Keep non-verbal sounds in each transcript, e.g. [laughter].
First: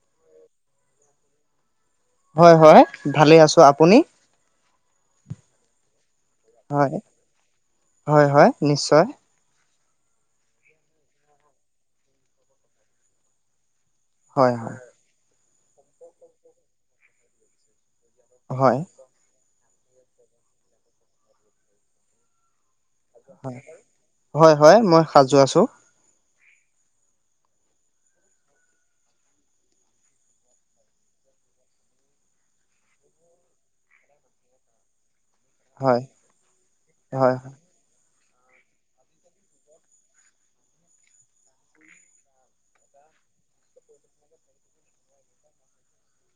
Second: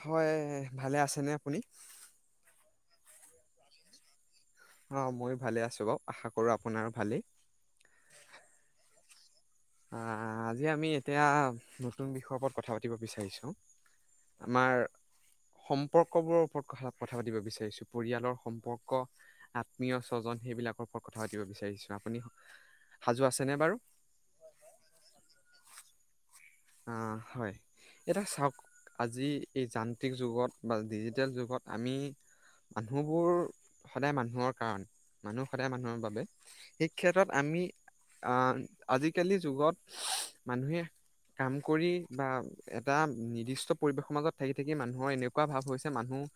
হয় ভালে আছেনে আপুনি। হয় হয় ভালে আছো আপুনি। অ মই ভালে আছো বাৰ হয় হয় হয় নিশ্চয় অ আজি আমি এতিয়া নতুন বিষয়ৰ ওপৰত কথা পাতিব বিচাৰিছো। হয় আমাৰ হয় সম্পৰ্ক বোৰৰ ওপৰত কথা পাতিব বিচাৰিছো। পৰিয়ালৰ হয় সম্পৰ্ক আত্মীয় স্বজন সেইবিলাকৰ ওপৰত কথা পাতিব বিচাৰিছো। আপুনি সাজু আছেনে হয় বাৰু হয় হয় মই সাজু আছো হয় এয়া চাওক আজি এই যান্ত্ৰিক যুগত বা ডিজিটেল যুগত আমি মানুহবোৰ সদায় মানুহৰ কাৰণে মানুহ সদায় মানুহৰ হয় বাবে সেই ক্ষেত্ৰত হয় আমি আহ আজিকালি যুগত মানুহে কাম কৰি বা এটা নিৰ্দিষ্ট পৰিৱেশৰ মাজত থাকি থাকি মানুহৰ এনেকুৱা ভাৱ হৈছে মানুহ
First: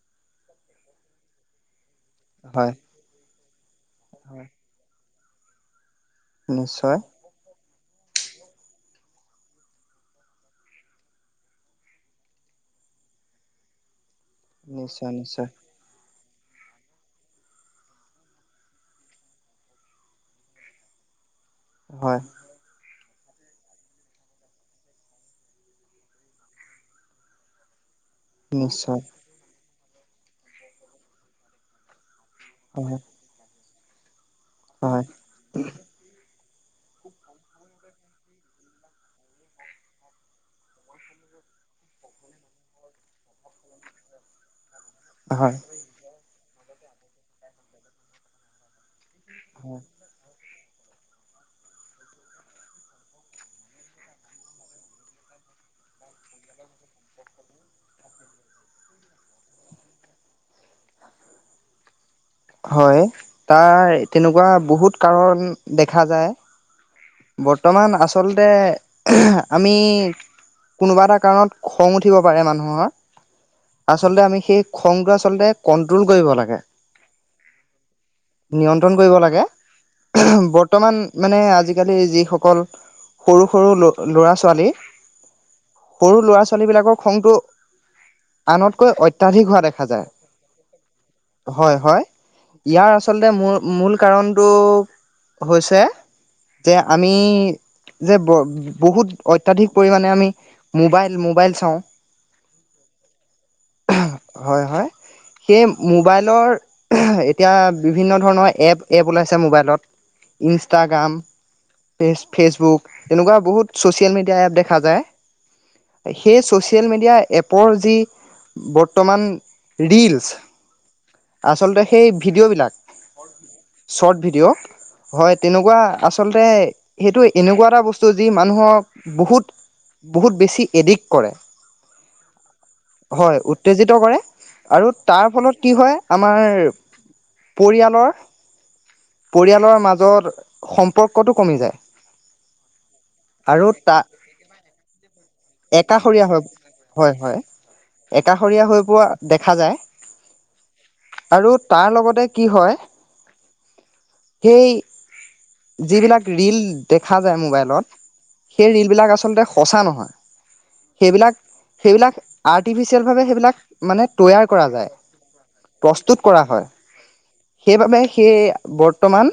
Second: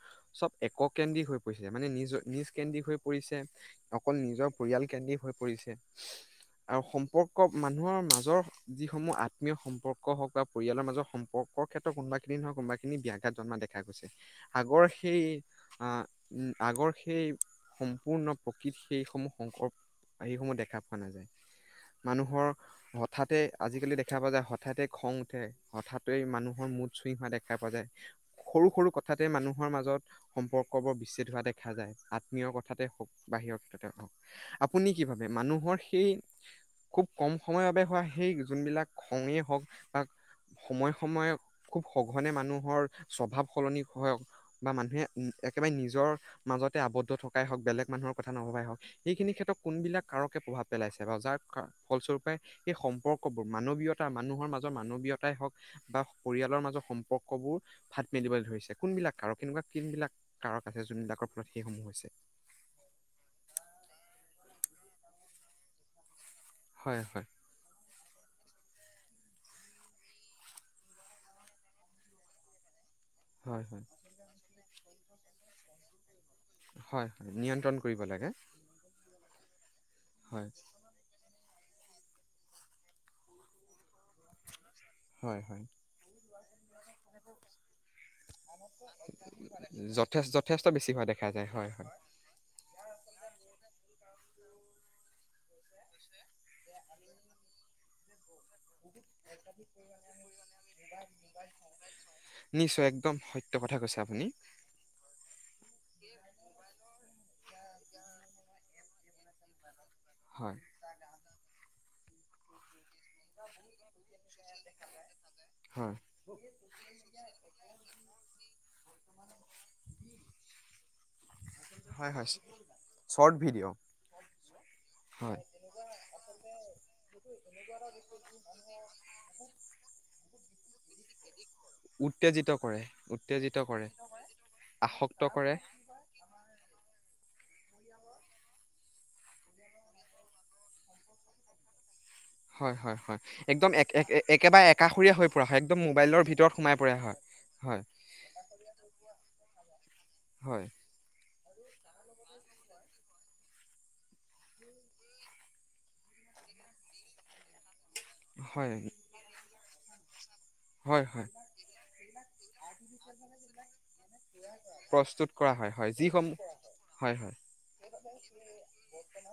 চব এককেন্দ্ৰ হৈ পৰিছে মানে নিজ হয় নিজকেন্দ্ৰ হৈ পৰিছে। অকল হয় নিজৰ পৰিয়াল কেদি হৈ পৰিছে। আৰু নিশ্চয় সম্পৰ্ক মানুহৰ মাজৰ যিসমূহ আত আত্মমীয় সম্পৰ্ক হওক বা পৰিয়ালৰ মাজত সম্পৰ্কৰ ক্ষেত্ৰত কোনোবাখিনিহ কোনোখিনি ব্যঘাত জমা গৈছে আগৰ নিশ্চয় সেই নিশ্চয় আহ উম আগৰ সেই সম্পূৰ্ণ প্ৰকৃত সেই সমূহ সংকৰ সেই সমূহ দেখা পোৱা নাযায়। হয় মানুহৰ সঠাতে আজিকালি দেখ দেখা পোৱা যায় হঠাতে খং উঠে হঠাতে মানুহৰ মুঠ চুই হোৱা দেখা পোৱা যায়। সৰু সৰু নিশ্চয় কথাতে মানুহৰ মাজত সম্পৰ্ক বোৰ বিচ্ছেদ হোৱা দেখা যায়। আত্মীয় কথাতে হয় বাহিৰক তাকে ক আপুনি কি হয় ভাবে মানুহৰ সেই খুব কম সময়ৰ বাবে হোৱা সেই যোনবিলাক খঙে হওঁক বাক সময়ে সময়ে খুব সঘনে মানুহৰ স্বভাৱ সলনি হক বা মানুহে হয় একেবাৰে নিজৰ মাজতে আবদ্ধ থকাই হওক বেলেগ মানুহৰ কথা নভাবাই হওক সেইখিনি ক্ষ্ৰত কোনবিলাক কাৰে প্ৰভাৱ পেলাইছে বা যাৰ ফলস্বৰূপে এই সম্পৰ্কবোৰ মানৱীয়তা মানুহৰ মাজৰ মানৱীয়তাই হওক বা পৰিয়ালৰ মাজৰ সম্পৰ্কবোৰ ভাত মেলিবলৈ ধৰিছে কোনবিলাক কাৰক এনেকুৱা কোনবিলাক কাৰক আছে যোনবিলাকৰ ফলত সেইসমূহ হৈছে হয় তাৰ তেনেকুৱা বহুত কাৰণ দেখা যায় হয় হয় বৰ্তমান আচলতে আমি কোনোবা এটা কাৰণত খং উঠিব পাৰে মানুহৰ হয় হয় আচলতে আমি সেই খগ্ৰছ আচলতে কণ্ট্ৰল কৰিব লাগে হয় হয় নিয়ন্ত্ৰণ কৰিব লাগে নিয়ন্ত্ৰণ কৰিব লাগে হয় বৰ্তমান মানে আজি আজিকালি যিসকল সৰু সৰু ল ল'ৰা ছোৱালী হয় হয় আৰু ল'ৰা ছোৱীবিলাকক খংটো আনতকৈ অত্যাধিক হোৱা দেখা যায় যথে যথেষ্ট বেছি হোৱা দেখা যায় হয় হয় ইয়াৰ আচলতে মূ মূল কাৰণতটো হৈছে যে আমি যে বহুত অত্াধিক পৰিমণে আমি মোবাইল মোবাইল চাওঁ নিশ্চয় একদম সত্য কথা কৈছে আপুনি হয় হয় সেই মোবাইলৰ এতিয়া বিভিন্ন ধৰণৰ এপ এপ ওলাইছে মোবাইলত হয় ইনষ্টাগ্ৰাম ফেচ ফেচবুক এনেকুৱা বহুত চচিয়েল মিডিয়া এপ দেখা যায় হয় সেই ছচিয়েল মিডিয়া এপৰ যি বৰ্তমান ৰীলচ আচলতে সেই হয় হয় ভিডিঅ'বিলাক শৰ্ট ভিডিঅ' চৰ্ট ভিডিঅ' হয় তেনেকুৱা আচলতে সেইটো এনেকুৱা এটা বস্তু যি মানুহক বহুত বহুত বেছি এডিক্ট কৰে হয় উত্তেজিত কৰে আৰু আসক্ত তাৰ কৰে ফলত কি হয় আমাৰ পৰিয়ালৰ পৰিয়ালৰ মাজত সম্পৰ্কটো কমি যায় হয় হয় হয় আৰু একদম তা একেবাৰে একাষৰীয়া হৈ পৰা হয় একদম একাষৰীয়া মবাইলৰ হৈ ভিতৰত সোমাই পৰা হয় হয় একাষৰীয়া হৈ পোৱা দেখা যায় হয় আৰু তাৰ লগতে কি হয় সেই যিবিলাক ৰীল দেখা যায় মোবাইলত সেই হয় ৰিল বিলাক আচলতে কঁচা নহয় হয় হয় সেইবিলাক সেইবিলাক আৰ্টিফিচিয়েলভাৱে সেইবিলাক মানে তৈয়াৰ কৰা যায় প্ৰস্তুত কৰা হয় হয় প্ৰস্তুত যিসমূহ কৰা হয় সেইবাবে সেই বৰ্তমান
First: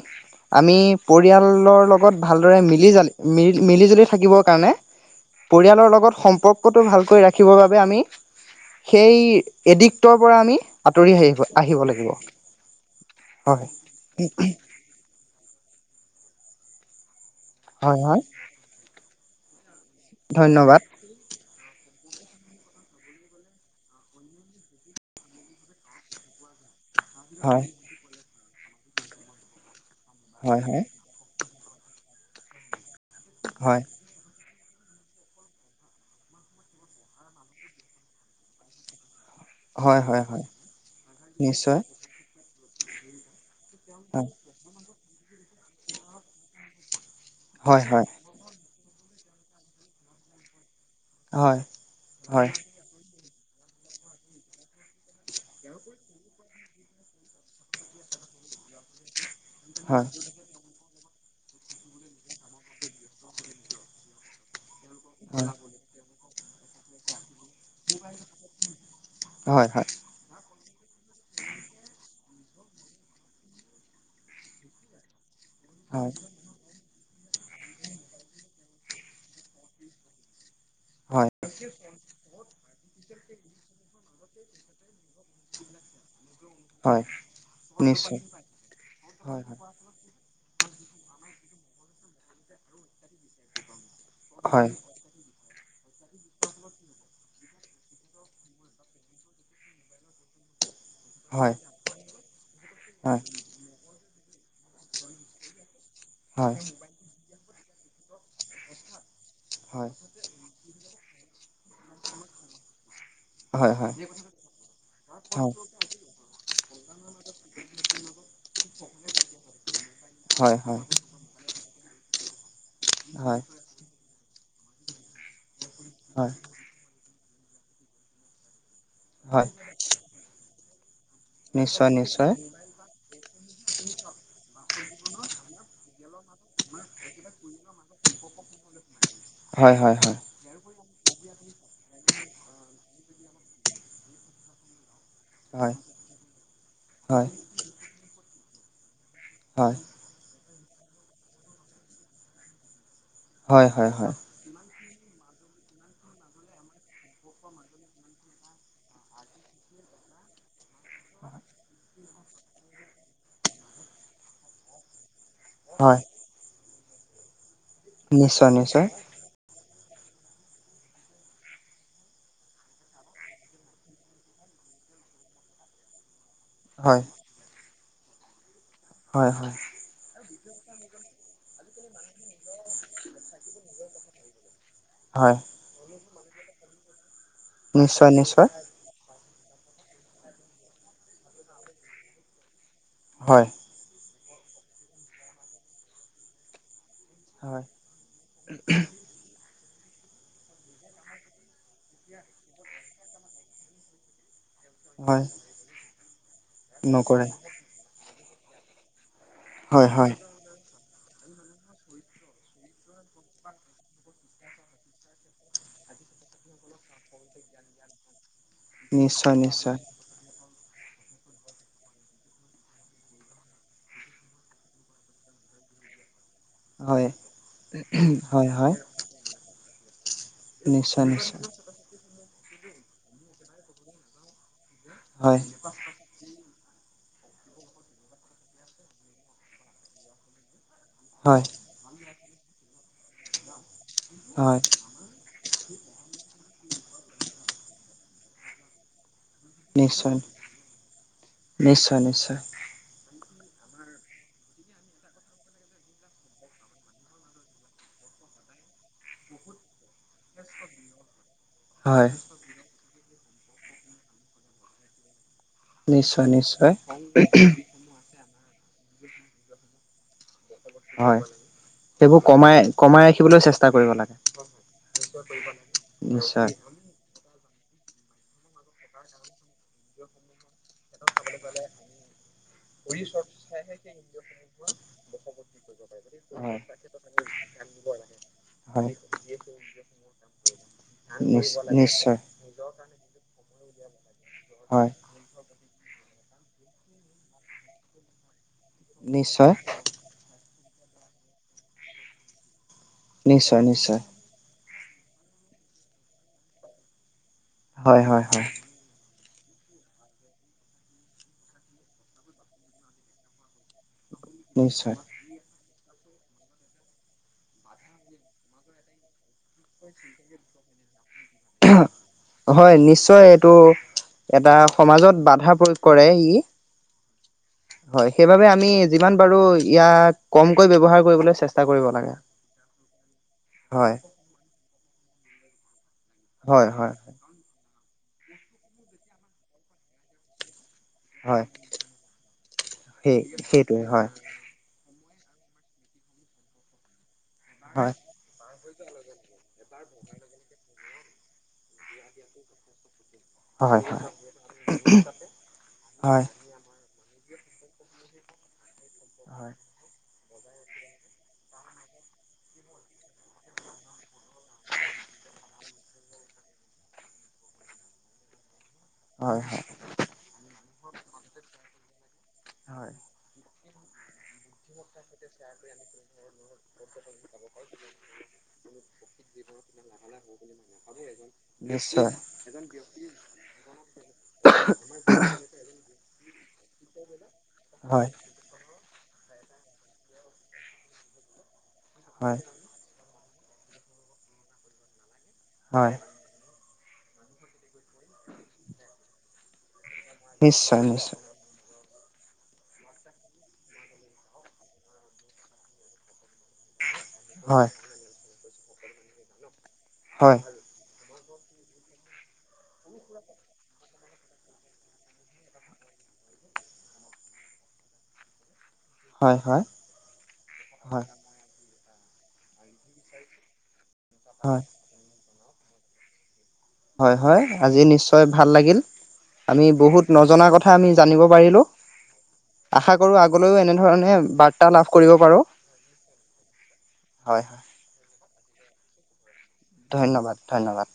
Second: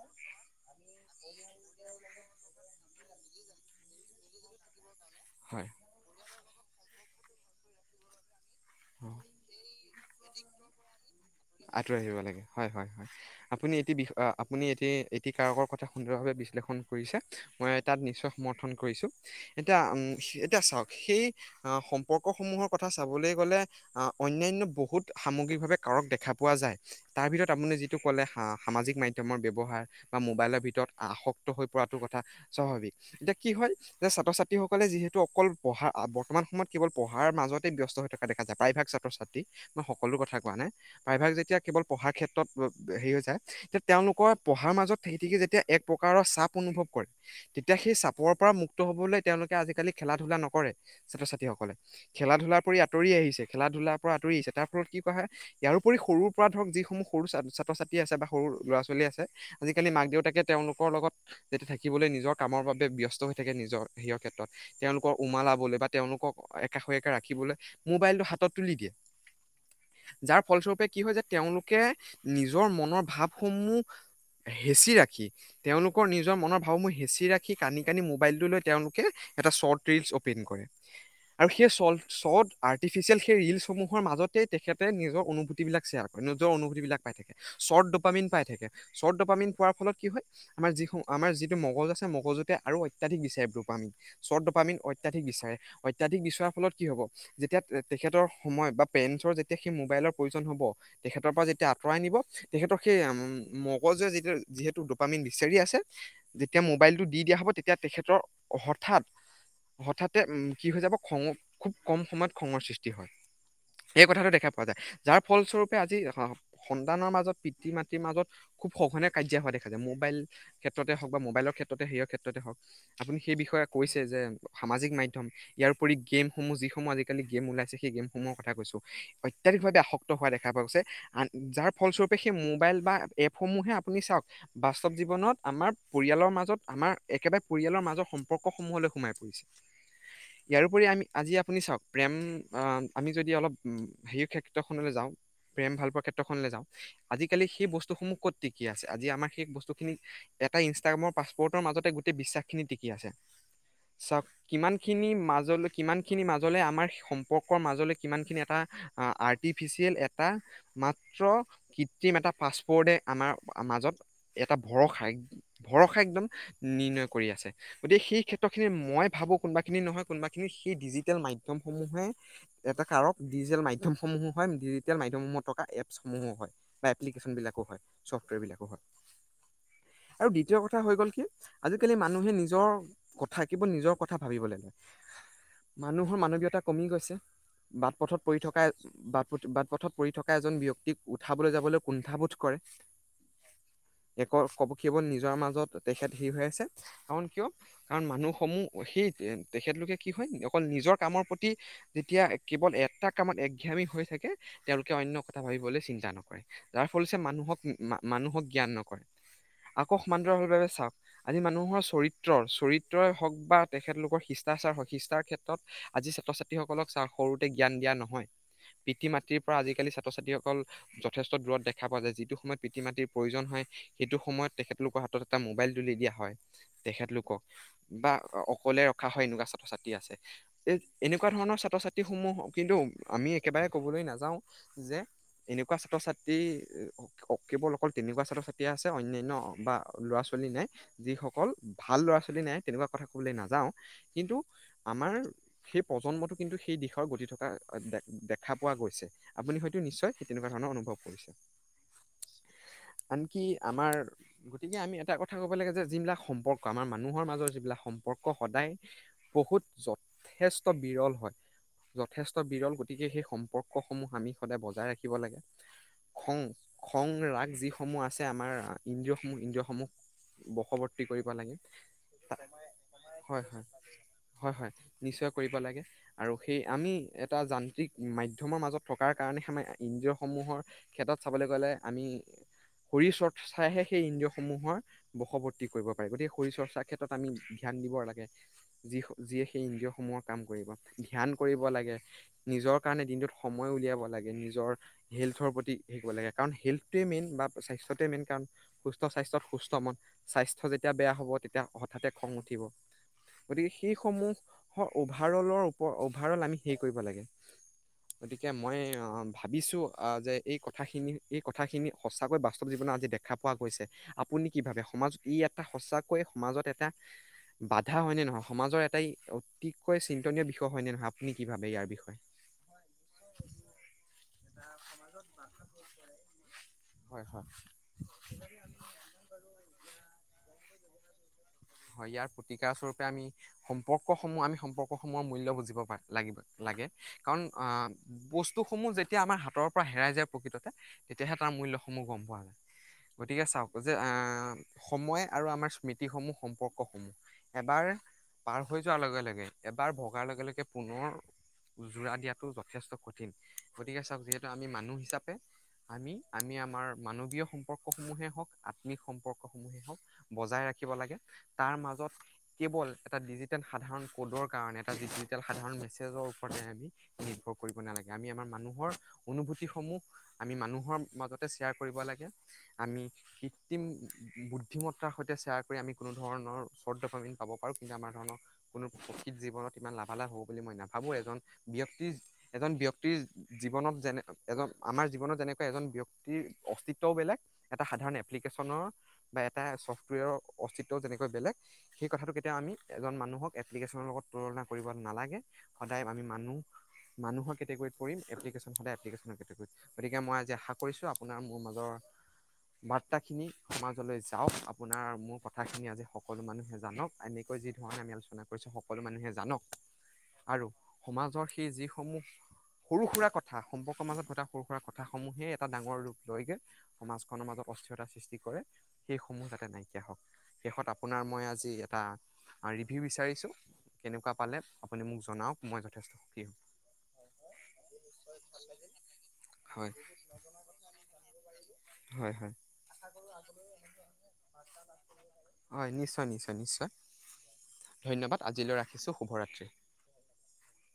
আমি পৰিয়ালৰ লগত ভালদৰে মিলি জালি মিল মিলিজুলি থাকিবৰ কাৰণে হয় পৰিয়ালৰ লগত সম্পৰ্ক। ফটৌ ভালকৈ ৰাখিবৰ বাবে আমি। হয় সেই এডিকটৰ পৰা আমি আঁতৰি আহিব আহিব আঁতৰি লাগিব। লাগে হয়, হয়, হয়, হয় আপুনি এটি বি আপুনি এ এটি কাৰবাৰ কথা সুন্দৰ। ভাৱে বিশ্লেষণ কৰিছে। মই তাত হয় হয় নিশ্চয় সমৰ্থন কৰিছো এতিয়া উম এতিয়া ধন্যবাদ চাওক সেই। অ সম্পৰ্ক সমূহৰ কথা চাবলৈ গ'লে। আহ অন্যান্নয় বহুত সামগ্ৰিকভাৱে কাৰক দেখা পোৱা যায়। তাৰ ভিতৰত হয় আপুনি যিটো ক'লে হাঁহ। সামাজিক মাধ্য়মৰ ব্যৱ্হাৰ। বা মোবাইলৰ হয় হয় ভিতৰত আসক্তি। হৈ পৰাটো কথা স্বাভাৱিক। এতিয়া কি হয় যে ছাত্ৰ ছাত্ৰী। ব্য সকলে যিহেতু অকল পঢ়া বৰ্তমান সময়ত কেৱল পঢ়াৰ মাজতেই ব্যস্ত হৈ থকা দেখ। প্ৰায়ভাগ ছাত্ৰ ছাত্ৰী। মই হয় সকলোোৰ হয় কথা হয় কোৱা নাই প্ৰায়ভাগ যেতিয়া নিশ্চয় কেৱল পঢ়াৰ ক্ষেত্ৰত। হেৰি হৈ য এতিয়া। হয় তেওঁলোকৰ পঢ়াৰ মাজত। খেতিকে যেতিয়া এক প্ৰকাৰৰ চাপ অনুভৱ কৰে। তেতিয়া হয় সেই হয় চাপৰ পৰা মুক্ত। ক্ত হ'বলৈ তেওঁলোকে আজিকালি খেলা ধূলা নকৰে। ছাত্ৰ ছাত্ৰী হয় সকলে খেলা হয় ধূলাৰ পৰি আঁতৰি আহি। খেলা ধূলাৰ পৰা আঁতৰি আহিছে। তাৰ ফলত কি ক ইয়াৰ উপৰি সৰুৰ পৰা ধৰক যিসমূহ সৰু ছাত্ৰ ছাত্ৰী আছে বা সৰু ল'ৰা ছোৱালী আছে। আজিকালি মাক হয় দেউতাকে তেওঁলোকৰ লগত। যেতিয়া থাকিবলৈ নিজৰ কামৰ বাবে ব্যস্ত হৈ থাকে নিজৰ হেয়ৰ ক্ষেত্ৰত। তেওঁলোকৰ উওমালাবলৈ বা তেওঁলোকক। একা হৈ এককাে ৰাখিবলৈ। মোবাইল টো হাতত তুলি দিয়ে। হয় হয় ফলস্বৰূপে কি হয় যে তেওঁলোকে নিজৰ মনৰ ভাৱসমূহ হেঁচি ৰাখি। তেওঁলোকৰ হয় হয় নিজৰ মনৰ ভাৱ মই। বাচি ৰাখি কানি কানি মোবাইলটো ল তেওঁলোকে এটা শৰ্ট ৰিলচ অপেন কৰে। হয় আৰু সেই চল চত। আটিচিয়েল সেইৰিলচসমুহ। কৰাৰ মাজতেই তেখেতে নিজক অনুভূতিবিলাক শ্বেয়াৰ কৰে নিজৰ অনুভূতিবিলাক হয় পাই থাকে শ্বৰ্ট নিশ্চয় ডপামিন পাই থাকে শ্বৰ্ট হয় ডপামিন পোৱাৰ ফলত কি হয় আমাৰ যি আমাৰ যিটো মগজ আছে মগজুতে আৰু অত্যাধিক বিচাৰিব পাম হয় চদপামিন অত্যাধিক বিচাৰে অত্যাধিক বিচৰা ফলত কি হব তেতিয়া তেখেতৰ সময় বা পেৰেন্টছৰ যেতিয়া সেই মোবাইলৰ প্ৰয়োজন হ'ব তেখেতৰ পৰা হয় যেতিয়া আঁতৰাই নিব তেখেতক সেই হয় মগজুৱে যেতিয়া যিহেতু দোপামীন বিচাৰী আছে হয় যেতিয়া মোবাইলটো দি দিয়া হ'ব তেত তিয়া তেখেতৰ হঠাৎ হয় হঠাতে উম কি হৈ যাব খঙ খুব কম সময়ত খঙৰ সৃষ্টি হয় হয় সেই হয় কথাটো দেখা পোৱা যায় যাৰ ফলস্বৰূপে আজি অহ ফোন সন্তানৰ মাজত পিতৃ মাতৃৰ মাজত খুব সঘনে কাজিয়া হোৱা দেখা যায় মোবাইল হয় হয় হয় ক্ষেত্ৰতে হওক বা মোবাইলৰ ক্ষেত্ৰত মুঠতে সেয়াৰ ক্ষেত্ৰতে হওক আপুনি সেই হয় বিষয়ে কৈছে যে সামাজিক মাধ্যম ইয়াৰ উপৰি হয় গেমসমূহ যিসমূহ আজি আজি কালি গেম ওলাইছে সেই গেমসমূহৰ কথা কৈছো হয় অত্যাধিকভাৱে আসক্ত হোৱা দেখা দেখা পাইছে আন যাৰ নিশ্চয় ফলস্বৰূপে সেই নিশ্চয় মোবাইল বা এপসমূহে আপুনি চাওক বাস্তৱ জীৱনত আমাৰ পৰিয়ালৰ মাজত যত আমাৰ একেবাৰে পৰিয়ালৰ মাজৰ সম্পৰ্কসমূহলৈ সোমাই পৰিছে হয় হয় ইয়াৰোপৰি আমি আজি আপুনি চাওক প্ৰেম আমি যদি অলপ হেৰি ক্ষেত্ৰখনলৈ যাওঁ প্ৰেম হয় ভাল পোৱা ক্ষেত্ৰখনলৈ যাওঁ হয় আজিকালি সেই বস্তুসমূহ ক'ত টিকি আছে আজি আমাৰ সেই হয় বস্তুখিনি এটা ইনষ্টাগ্ৰামৰ পাছপৰ্টৰ মাজতে গোটেই বিশ্বাসখিন টিকি আছে হয় হয় হয় খিনিৰ মাজলৈ কিমান খিনি মাজত মাজলে আমাৰ সম্পৰ্কৰ মাজলৈ কিমানখিনি এটা আৰ্টিফিচিয়েল এটা মাত্ৰ কৃত্ৰিম এটা পাছপৰ্ডে আমাৰ মাজত এটা ভৰসা ভৰসা হয় একদম নিৰ্ণয় কৰি আছে। গতিকে সেই ক্ষেত্ৰ নিশ্চয় খিনি নিশ্চয় মই ভাবো কোনোবা খিনি নয় কোনোবািনি সেই ডিজট টেল মাধ্যম সমূহে, এটা কাৰক ডিজিটেল মাধ্যম সমূহো হয় ডিজিটেল মাধ্যম সমূহ থকা এপছসমূহো হয়। বা এপ্লিকেশচন বিলাকো হয়। ছফ্ৱেৰ বিলাকো হয়। হয় হয়। আৰু দ্বিতীয় কথা হৈ গ'ল কি আজিকালি মানুহে নিজৰ কথা কেৱল নিজৰ কথা ভাবিবলৈ লয়। হয়। মানুহৰ মানৱীয়তা কমি গৈছে। বাট নিশ্চয় পথত পৰি নিশ্চয় থকা বাট বাট পথত পৰি থকা এজন ব্যক্তিক উঠাবলৈ যাবলৈ কুণ্ঠাবোধ কৰে। হয় একৰ কে কেৱল নিজৰ মাজত তেখেত হিৰ হৈ আছে। কাৰণ কিয়, হয় কাৰণ মানুহ সমূহ সেইটোৱেন তেখেতলোকে কি হয়, অকল নিজৰ কামৰ প্ৰতি যেতিয়া কেৱল এটা কামত একঘামী হৈ থাকে। তেওঁলোকে হয় অন্য কথা ভাবিবলৈ চিন্তা নক যাৰ ফলচে নকৰে মানুহক মানুহক জ্ঞান নকৰে। হয় আকৌ হয় সমান্তৰাল বাবে চাওক। আজি মানুহৰ চৰিত্ৰৰ চৰিত্ৰই হওক বা তেখেতলোকৰ শিষ্টাচাৰ হওক শিকষ্টাৰ ক্ষেত্ৰত ত আজি ছাত্ৰ-ছাত্ৰীসকলক সৰুতে জ্ঞান দিয়া নহয়। পিতৃ নিশ্চয় মাতৃৰ পৰা নিশ্চয় আজিকালি ছাত্ৰ ছাত্ৰীসকল যথেষ্ট দূৰত দেখা পোৱা যায়, যিটো সময়ত পিতৃ মাতৃৰ প্ৰয়োজন হয়, সেইটো সময়ত তেখেতলোকৰ হাতত এটা মোৱাইল তুলি দিয়া হয়। হয় তেখেতলোকক বা হয় হয় অকলে ৰখা হয় এনেকুৱা ছাতি আছে। এ নিশ্চয় এনেকুৱা নিশ্চয় ধৰণৰ ছাত্ৰ-ছাত্ৰী সমূহ কিন্তু আমি একেবাৰে ক'বলৈ নাযাওঁ যে হয় এনেকুৱা ছাত্ৰ-ছাত্ৰী কেৱল অকল তেনেকুৱা ছাত্ৰ-ছাত্ৰী আছে অন্যান্য বা ল'ৰা-ছোৱালী নাই হয় যিসকল ভাল ল'ৰা-ছোৱালী [unintelligible] তেনেকুৱা কথা ক'বলৈ নাযাওঁ। কিন্তু হয় সেই প্ৰজন্মটো কিন্তু সেই দিশৰ গতি থকা দে-দেখা পোৱা গৈছে। আপুনি হয়তো নিশ্চয় সেই তেনেকুৱা ধৰণৰ অনুভৱ কৰিছে। নিশ্চয় নিশ্চয় আনকি আমাৰ, গতিকে আমি এটা কথা ক'ব লাগে যে যিবিলাক সম্পৰ্ক আমাৰ মানুহৰ মাজৰ যিবিলাক সম্পৰ্ক সদায় বহুত যথেষ্ট বিৰল হয়। হয় যথেষ্ট বিৰল গতিকে সেই সম্পৰ্কসমূহ আমি সদায় বজাই ৰাখিব লাগে। নিশ্চয়, খং নিশ্চয়। খং ৰাগ যিসমূহ আছে আমাৰ ইন্দ্ৰিয়সমূহ-ইন্দ্ৰিয়সমূহ। হয়, সেইবোৰ কমাই-কমাই ৰাখিবলৈ চেষ্টা কৰিব লাগে। হয়-হয়, নিশ্চয় কৰিব লাগে, আৰু নিশ্চয় সেই আমি এটা যান্ত্ৰিক মাধ্যমৰ মাজত থকাৰ কাৰণে [unintelligible] ইন্দ্ৰিয়সমূহৰ ক্ষেত্ৰত চাবলৈ গ'লে আমি শৰীৰ চৰ্চাইহে সেই ইন্দ্ৰিয়সমূহৰ বশৱৰ্তি কৰিব পাৰি, গতিকে শৰীৰ হয় চৰ্চাৰ ক্ষেত্ৰত আমি ধ্যান দিব লাগে, হয় যি যিয়ে সেই ইন্দ্ৰিয়সমূহৰ কাম কৰিব, ধ্যান নিশ কৰিব লাগে, নিশ্চয় নিজৰ কাৰণে দিনটোত সময় উলিয়াব লাগে, নিজৰ হয় হেল্থৰ প্ৰতি শিকিব লাগে কাৰণ হেল্থটোৱে মেইন বা স্বাস্থ্যটোৱে মেইন কাৰণ সুস্থ স্বাস্থ্যত নিশ্চয় সুস্থ মন, স্বাস [inaudible] যেতিয়া বেয়া হ'ব তেতিয়া হঠাতে খং উঠিব। নিশ্চয়, নিছ সেইসমূহ হয়, অভাৰ-অলৰ ওপৰত, অভাৰ-অল আমি সেই কৰিব লাগে। হয় হয় হয় গতিকে মই অ ভাবিছোঁ, যে এই কথাখিনি, এই কথাখিনি সঁচাকৈ বাস্তৱ জীৱনত আজি দেখা পোৱা গৈছে। আপুনি কি ভাবে? নিশ্চয় সমাজ এটা সঁচাকৈয়ে, সমাজত এটা, বাধা হয়নে নহয়? সমাজৰ এটাই ভাবে ইয়াৰ বিষয়ে হয় নিশ্চয়, এইটো এটা সমাজত বাধা প্ৰয়োগ কৰে ই, হয় হয় হয়, সেইবাবে আমি যিমান পাৰো ইয়াক কম কৈ ব্যৱহাৰ কৰিবলৈ চেছ হয় ইয়াৰ প্ৰতিকাৰ স্বৰূপে আমি, হয় সম্পৰ্কসমূহ আমি সম সম্পৰ্কসমূহৰ মূল্য বুজি পাবা। লাগিব হয় লাগে, হয় কাৰণ আহ বস্তুসমূহ যেতিয়া আমাৰ হাতৰ পৰা হেৰাই যায় প্ৰকৃততে। তেতিয়াহে হয় তাৰ মুল্যসমূহ গম পোৱা যায়, সেই গতিকে চাওক সেইটোৱে যে হয় আহ সময় আৰু আমাৰ স্মৃতিসমূহ সম্পৰ্ক সমূহ। এবাৰ হয় পাৰ হৈ যোৱাৰ লগে লগে। এবাৰ ভগাৰ লগে লগে পুনৰ যোৰা দিয়াতো যথেষ্ট কঠিন। কঠিন হয় হয় গতিকে চাওক যিহেতু আমি মানুহ হিচাপে আমি হয় আমি আমাৰ। মানৱীয় সম্পৰ্ক সমূহে হওক আ। সম্পৰ্ক হয় সমূহ হওক। বজাই ৰাখিব লাগে। তাৰ মাজত কেৱল, এটা ডিজিটেল সাধাৰণ ক'ডৰ কাৰণে এটা ডিজিটেল সাধাৰণ মেছেজৰ ওপৰত, আমি নিৰ্ভৰ কৰিব নালাগে, আমি আমাৰ মানুহ। হয় হয় অনুভুতি সমূহ আমি মানুহ। হৰ মাজতে শ্বেয়াৰ কৰিব লাগে। হয় আমি শি। কৃত্ৰিম বুদ্ধিমত। তা সৈতে শ্বেয়াৰ কৰি আমি। কোনো ধৰনৰ [inaudible] পাব পাৰো কিন্তু আমাৰ ধৰণৰ কোনো প্ৰকৃত জীৱনত ইমান লাভালাভ হ'ব বুলি মই নাভাবো। এজন ব্যক্তি নিশ্চয় এজন ব্যক্তিৰ জীৱনত যেনে এজন আমাৰ জীৱনত যেনে এজন ব্যক্তিৰ অস্তিত্বও বেলেগ এটা হয় সাধাৰণ এপ্লিকেশ্যনৰ বা এটা চফ্টৰ। প [unintelligible] অস্তিত্ব যেনেকৈ বেলেগ। সেই কথাটো হয় কেতিয়াও আমি এজন মানুহ। হক এপ্লিকেশ্যনৰ লগত তুলণা কৰিব নালাগে। হয় সদায় আমি মানু্হ। মানুহৰ কেটেগৰীত পৰিম এপ্লিকেচন সদাই এপ্লিকেচনৰ কেটেগৰীত গতিকে মই আজি আশা নিশ্চয় কৰিছো, নিশ্চয় আপোনাৰ মোৰ মাজৰ। বাৰ্তা খিনি, সমাজলৈ যাওক আপোনাৰ মোৰ। কথাখিনি আজি [inaudible] সকলো মনুহে জানক। এনেকৈ হয় যি ধৰণে আমি আলোচনা। সৈছে সকলো মানুহে জানক। হয়। আৰু সমাজৰ সেই যিসমূহ সৰু-সুৰা কথা সম্পৰ্কৰ মাজত পতা সৰু-সুৰা কথাসমূহেই এটা ডাঙৰ ৰূপ লয়গে, সমাজখনৰ মাজত অস্থিৰতাৰ সৃষ্টি কৰে। হয় সেইসমূহ হয় যাতে নাইকিয়া হওক। শেষত হয় আপোনাৰ মই। আজি এটা ৰিভিউ বিচাৰিছোঁ। কেনেকুৱা পালে হয় আপুনি মোক। জনাওক, মই যথেষ্ট। হ'ম হয় হয় আজি নিশ্চয় ভাল লাগিল, আমি হয় বহুত নজনা কথা আমি জানিব পাৰিলোঁ। হয় হয় আশা কৰো আগলৈও এনেধৰণে বাৰ্তা লাভ কৰি। হয় নিশ্চয় নিশ্চয় নিশ্চয় হয় হয় ধন্যবাদ। আজিলৈ ৰাখিছো শুভৰাতি ধন্যবাদ ধন্যবাদ